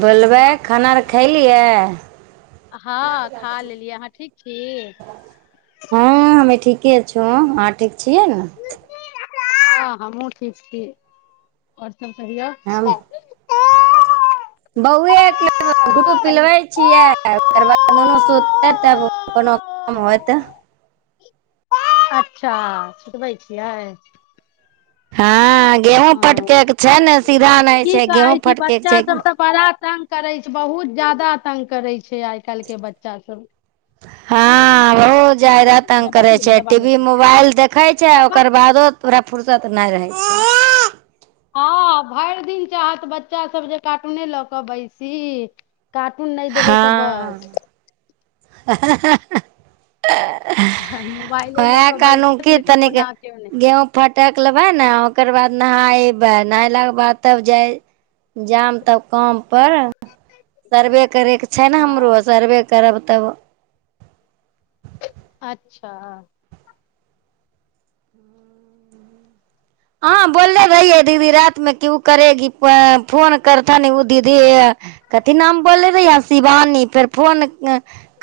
बोलबै खाना अर खलियै हँ हमे ठीके छी त आहां ठीक छियै ने हँ हमहुँ ठीक छी आओर सब कहिय बउएके गुटू पिलबै छियै ओकर बाद दुनू सुतते तब कोनो काम होयतै अच्छा सुतबै छियै हँ गेहूं फटके के छै ने सीधा नहि की छै गेहूँ कहै छी फटकेके बच्चा सब छै तऽ बड़ा तंग करै छै बहुत जादा तंग करै छै आइ काल्हि के बच्चासभ हँ बहुत जादा तंग करै छै टीवी मोबाइल देखै छै ओकर बादो तोरा फुर्सत नहि रहै छै हँ भरि दिन चाहत बच्चा सब जे कार्टूने लऽ क बैसी कार्टून नहि देबै तऽ बस हहहह उहे कहनौ की तनिक गेहूं फटक लेबै ने ओकर बाद नहायबै नहलाके बाद तब जाय जाम तब काम पर सर्वे करयके छै ने हमरो सर्वे करब तब अच्छा अहां बोलले रहियै दीदी रातिमे कि ओ करेगी फोन करथिन ओ दीदी कथी नाम बोलले रहिये शिवानी फेर फोन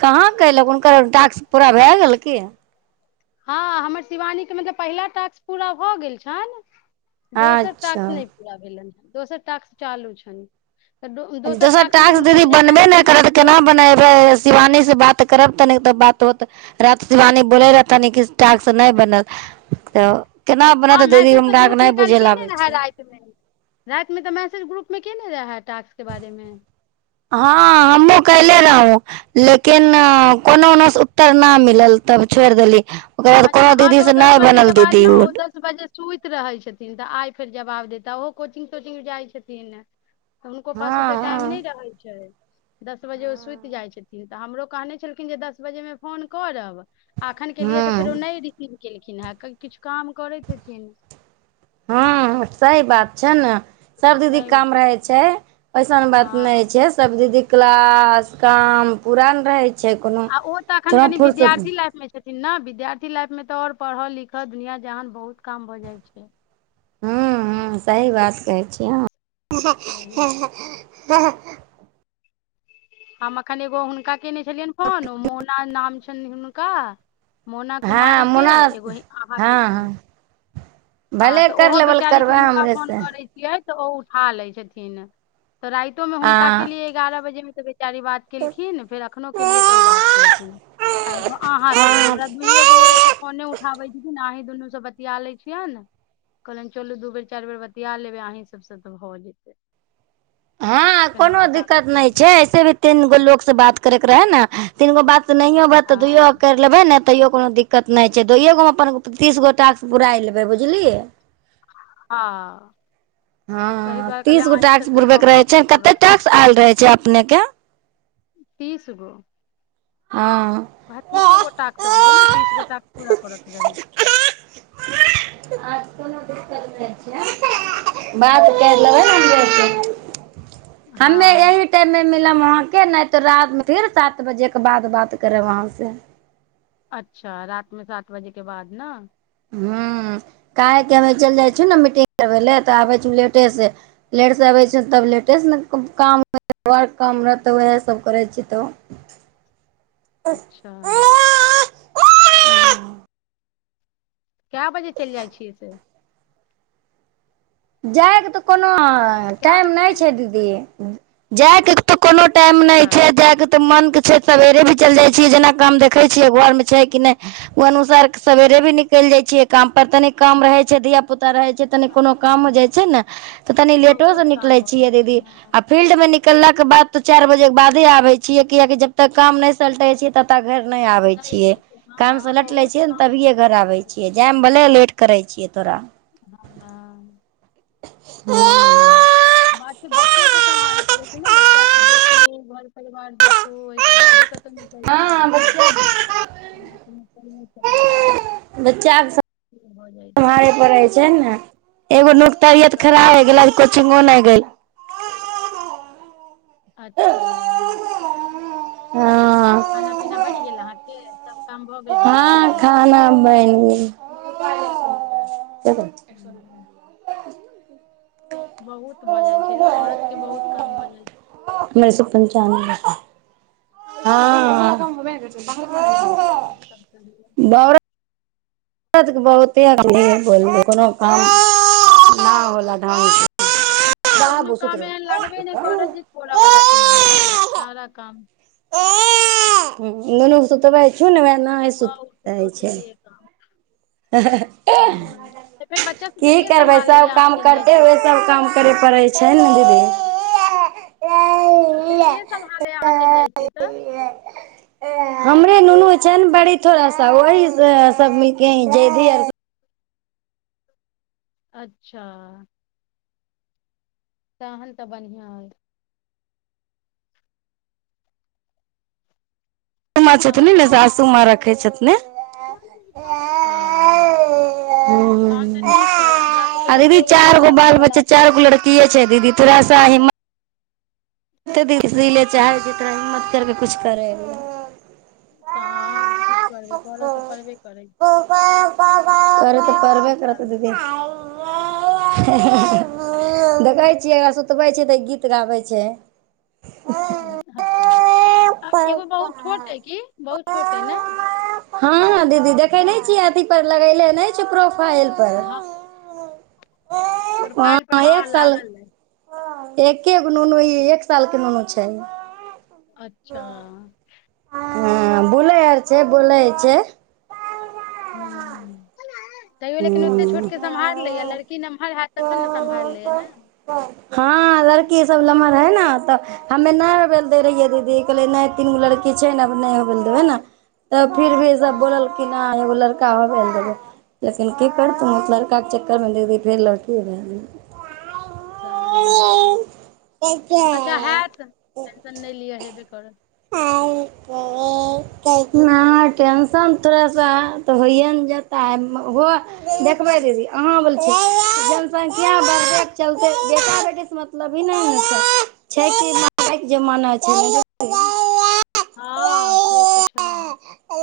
कहाँ कयलक हुनकर टास्क पूरा भए गेल की हँ हमर शिवानीेक मतलब पहिला टास्क पूरा भऽ गेल छन दोसर टास्क अच्छा नहि पूरा भेलन दोसर टास्क चालू छैन दोसर टास्क दीदी बनबे नहि करत केना बनेबै शिवानी से बात करब तनि तऽ बात होत रात शिवानी बोलै रहथिन कि टास्क नहि बनल तऽ केना बनत हँ दीदी मैसेज तऽ हमरा आरके नहि ग्रुपमे काइल बुझै लए केने आबै रहे छै रातिमे रातिमे तऽ मै सेज ग्रुपमे केने रेहए हँ हमू कयले र हूं लेकिन कोनो ओनोसँ उत्तर नहि मिलल तब छोड़ि देली ओकर बाद अच्छा कोनो हँ दीदी तऽ ओ से दस नहि बनल बजेके बाद दीदी ने ओ दस बजे सुति रहैत छथिन तऽ आइ फेर जवाब देता ओहो कोचिंग तोचिंग जाइ छथिन तऽ हुनको पास ओते हँ टाइम हँ नहि रहै छै दस बजे ओ सुति जाइ छथिन तऽ हमरो कहने छलखिन जे दस बजेमे फोन करब आखन केेलियए तऽ फेरो हूँ नहि रिसीव केलखिन हें कि किछु हँ सैह बात छै ने सब दीदी काम रहै छै ऐसन बात नहि छै सब दीदी क्लास काम पूरा ने रहै छै कोनो आ ओ तऽ अखन थोड़ा कनि फुर्सत विद्यार्थी लाइफ मे छथिन न विद्यार्थी लाइफ मे तऽ आओर पढ़ऽ लिखह दुनिया जहान बहुत काम भऽ जाइ छै हुं हुं सही बात कहै छिय [unintelligible] हम अखन एगो हुनका कैने छलियन फोन मोना नाम छै कनी हुनका मोना कुमारी हँ के मुनास एगो ह हँ अहांके कयलुं हँ हँ भले तऽ कर ओहो लेबल बेचारीेके करबै हुनका हमरे फोन से करैत छियै तऽ ओ उठा लै छथिन तऽ राइतोंमे हुनका हँ केलियै एगारह बजेमे चारी बात केलखिन फेर अखनो केलियै तऽ ओ बात केलखिन आ एगो अहांके हँ हमरा दुइए गो एगो फोने उठाबै छथिन अंहीं दुनू से बतिया लै छियैन कहलनि चलू दू बेर चारि बेर बतिया लेबै अहीँ सभसँ तऽ भऽ जेतै हँ कोनो दिक्कत नहि छै ऐसे भी तीनगो लोक से बात करैके रहै ने तीन गो बात तऽ नहियो बात तऽ दुइयो करि लेबै ने तैयो कोनो दिक्कत नहि छै दुइए गोमे हम अपन तीस गो टास्क पुराइ लेबै बुझलियै हँ हँ तीस गो टैक्स बुरबेके रहै छै कतेक टाक्स आयल रहै छै नेके तीसगो हँ उहे तीसे गो टास्क अबै छै ने तीस गो टास्क पूरा करयके रहै छै बात करि लेबै न हमरो औरके हम्मे एहि टाइममे कय लेम अहाँ के नहि तऽ रात फिर सात बजे के बाद बात करब आहाँसँ अच्छा रातमे सात बजे के बाद न हं काहेकि हमे चलि जाइ छियौ ने मीटिंग करबै लए तऽ आबै छ लेटेसँ लेटसँ आबै छ तब लेटेसँ ने काम काम रह तऽ उएह सभ करैत छी तऽ अच्छा कए बजे चलि जाइ छियै से जाएके तऽ कोनो ह टाइम नहि छै दीदी जाएके तऽ कोनो टाइम नहि छै जाय के तऽ मन के छै सवेरे भी चल जाय छियै जेना काम देखे छियै घरमे छै कि नहि ओ अनुसार सवेरे भी निकल जाय छियै काम पर तनी काम रहे छै धिया पुता तऽ रहै छै तनि कोनो काम हो जाय छै न त' कनी लेटो स निकलै छियै दीदी आ फील्डमे निकल लाक बाद तो चार बजे के बादे आबे छिये किआ कि जबतक काम नै सलटे छीय तब तक घर नहि आबै छियै कामसँ लट लै छियै ने तभिए घर आबै छियै जायमे भले लेट करै छियै थोरा हुं बात छै बच्चो के सम्हारऽ पड़े छै ने बच्चा के देखू घर परिवार देखू ओहिके बादे क निकैल सकै हँ छी बच्चा ओना त' निकैल नै सकै छी क दै छै बच्चाक स सम्हारय पड़ै छै ने एगो नो तबियत खराब होइ गेल आज कोचिंगो नहि गइल' अच्छा हँ खाना पीना बनि गेल अहांके हँ खाना बनि गेल अच्छा हमर बहुत भऽ जाइ छै औरत के बहुत काम भऽ जाइ छै मेर सुपनचान हँ आ सब कहियउ त बहुत ब कोनो काम नहि होला ढंग से कोनो बाबू सुत काम एहन लागबे नहि करत जे छोड़ऽ वला छै महिला के रहो सारा काम ओ ननू सु त बै सुु ने वए न सुतै छै की करबै सभ काम करते हुए सब काम करे पड़ै छै ने दीदी तऽ फेर के सम्भालै अहाँ चलि जाइ छियै तऽ हमरे नुनू छै ने बड़ी थोड़ा सा वही सब कँहि जइभी उइभी अच्छा तहन तऽ बढ़िआँ अइ सूमां छथिन ने सासूमां रखैत छथिन नहि [unintelligible] ओ तहन तऽ नीक अइ हमरा आ सभके तऽ दीदी केओ नहि चार अइ गो बाल राखयवला बच्चा चार गो अकेले देखइ लड़किये छै छी थोड़ा सा हिम्मत ओतेक दी सी लए चाहै छै तोरा हिम्मत करि कऽ किछु करयब तऽ की करबै तोर तऽ पड़बे करै के देखतै देखैत छियै एकरा सुतबै छै तऽ गीत गाबैत छै ह अच्छा आ एगो बहुत छोट हइ क बहुत छोट हइ ने धेने छियै अथी पर लगैले नहि छै प्रो फाइल पर प्रोफाइल पर हँ लागल अय एकेगो नुनू ई एक सालके नुनू छै अच्छा हँ बोलै आर छै बोलै छै हुं हुं तैयोे लेकिन ओते हूँ छोटके सम्हार लैया लड़की नमहर हैत तखन ने सम्हारल लैय नै हँ लड़की सब लमहर है न तऽ हमे नहि होबे ल दै रहियै दीदी कहलै नहि तीनगो लड़की छै नेब नहि होबय ल देबै ने तब फिर भी सब बोललखिन हन एगो लड़ का होबय लए देबै लेकिन की करतै लड़काके चक्करमे दीदी फेर लड़की भए गेलै अच्छा गेलै हैत टेंशन नहि लिअ हेबे करत ना टेंशन थोरा सा त होइए ने जेतय हो देखबै दीदी अहाँ बोल जनसंख्या बढबयक चल ते बेटा बेटीसँ मतलब ही नहि हो छै कि मायके जमाना छल हँ से तऽ छै हे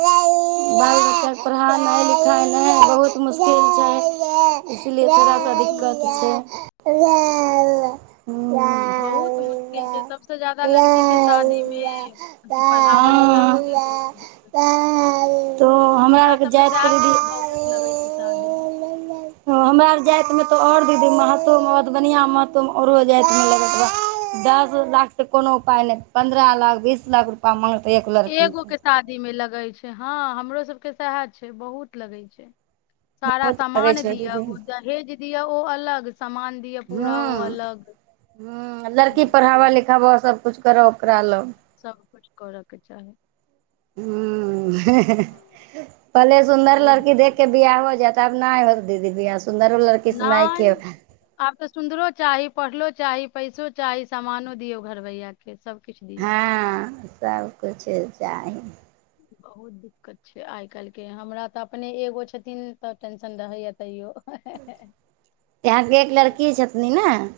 बाल बच्चाकेँ पढ़ानाइ लिखानाइ बहुत मुश्किल छै इसीलिए थोड़ा सा दिक्कत छै [unintelligible] बहुत मुश्किल छै सभसँ ज्यादा लड़कीके शादीमे अथ पढ़ाबय हँ लिखाबयमे बहुत दिक्कत तो हमरा आरके सभमे तह जातिके छै ने दीदी बहुत लगै छै शादी मे तऽओर दीदी मह म बढ़िया महतऔरो जा दस लाख से कोनो उपाय नहि पन्द्रह लाख बीस लाख रूप मगत एगो के शादी मे लग लगै छै हँ हमरो सबके सएह छै बहुत लगै छै सारा बहुत लगै समामान छै दिअ बदहेज दिय ओ अलग ह्म ह्म लड़की पढ़ाबा लिखाबा सबकुछु कर ओपराल पले सुन्दर लड़की देख के बियाह हो जात तब नहि होल दीदी बिआ सुन्दरउ लड़की से नहि केलई के सुन्दरो चाही पढ़लो चाही पैसो चाही सामानो दियो घर भैया के हँ सबकिछु चाही बहुत दिक्कत छै आइ काल् के हमरा तऽ अपने एगो छथिन तऽ टेंशन रहैया तैयो यहाँके एक लड़की छथिन ने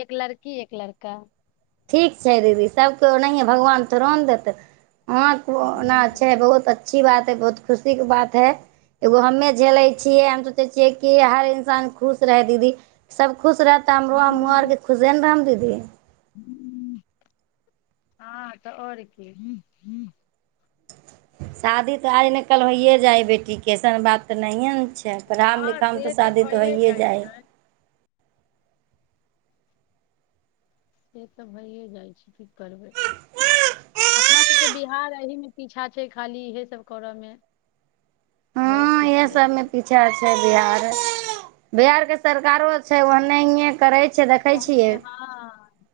एक लड़की एक लड़का ठीक छै दीदी सभके ओनाहिए भगवान तोड़ो ने देतै हँ ना छै बहुत अच्छी बात बहुत खुशी के बात है एगो हमे झेलै छियै हम सोचै छियै कि हर इन्सान खुश रहै दीदी सब खुश रहता हमो आरके खुशे ने रहम दीदी ह ह हँ तऽ आओर की शादी तऽ आज न कल होइये जाय बेटीे अऐसन बात तऽ नहिे ने छै पढ़मे लिखामे तऽ शादी तऽ होइए जाइ हइ से तऽ भइए जाइ छै की करबै हइ अपना सभके बिहार एहीमे पीछा छै खाली इएहसभ करयमे हँ इह सब मे पीछा छै बिहार बिहारके सरकारो छै ओहनाए करै छै देखै छियै ओने हँ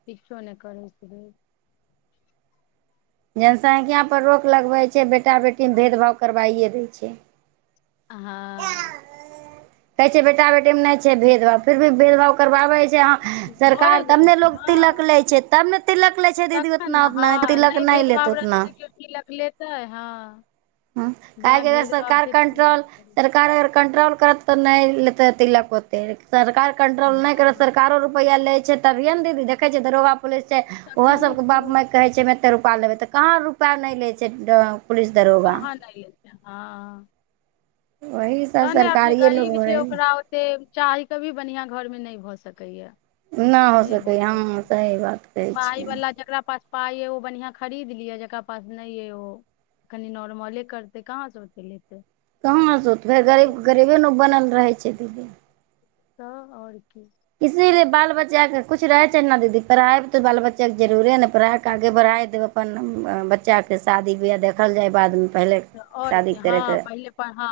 किलो ने करै छै जी जनसंख्यापर रोक लगबै छै बेटा बेटीमे भेदभाव करवाइए दै छै हँ कहै छै बेटा बेटी मे नहि छै भद भाव फिर भी भेद भाव करबाबै छै सरकार तब ने लो तिलक लै छै तब ने तिलक लै छै दीदी उतना उतना तिलक नहि लेत उतना हँ ह क सरकार कंट्रोल सरकार कंट्रोल करत तऽ नहि लेते तिलक होते सरकार कंट्रोल नहि कर सरकारो रुपैआ ले तभिय ने दी देख छिय दरोगा लै छै ओहो सबके बाप माय कहै छै कतेक रूपाआ लेबै तऽ कहाँ रुपाआ नहि लै छै पुलिस दरोगा हँ वही सब तह ने आब जे सरकारिए लोक गरीब छै भरै ने ओकरा ओते चाह क भी बढ़ियां घर मे नहि भऽ सकैया न हो सकै हँ सही बात कहै पाइ छियै वला जकरा पास पाय अइ ओ बढ़िया खरीद लिय जेकरा पास नै अइ ओ कनि नॉर्मले करते कहाँ से ओते लेत कहाँ सोतबै गरीब गरीबे न बनल रहै छ के दिल्ली तऽ आओर कि इसीलिए बाल बच्चाके कुछ रहै छै न दीदी पढ़ाइ त बाल बच्चाके जरुरे ने पढ़ाक आगे बढ़ाय देब अपन बच्चाके शादी बियाह देखल जाय बादमे पहिले त आओर शादी की हँ करयके पहिलेप हँ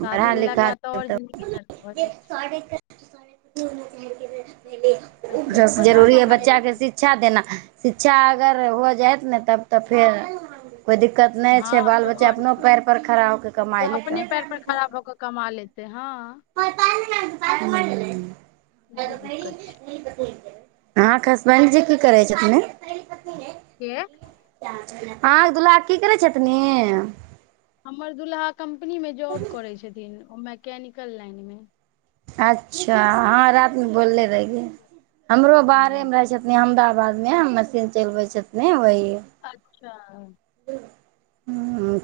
शादी पढ़ा भेलाके लिखा बाद त ओर देब जिन्दगी नर्क भ जाइ छै हू ज जरूरी हइ बच्चाके शिक्षा देना शि च्छा अगर हो जाएत ने तब त फेर कोइ दिक्कत नहि छै बाल बच्चा अपनो पैर पर खड़ा हो क कमाइ लेतै हुँ अहाँके हसबैंडजी की करै छथिन के अहाँके दुल्हा की करै छथिनि हम्मर दुल्हा कम्पनी मे जॉब करै छथिन ओ मैकैनिकल लाईन मे अच्छा हँ रात मे बोलले रै हमरो बाहरे मे रहै छथिन अहमदाबाद नहि हमर दिन चलबै छथि ने वही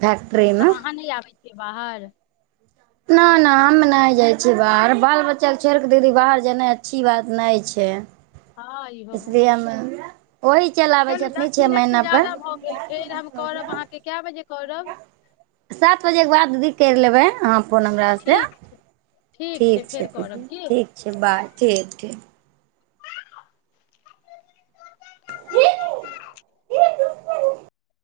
फैक्ट्री मे के बाहर न न हम नहि जाइ छि बाहर बाल बच्चाके छोड़ि क दीदी बाहर जेनाइ अच्छी बात नहि छै इसलिए हम वही चलि आबै चलू छथिन दस छः मिनटस महीना पर ज्यादा भ गेल फेर हम करब अहाँके कै बजे करब केर लबैह अहाँ फोन हमरासँ ठीक छै दीदी ठीक छै बाय ठीक ठीक इ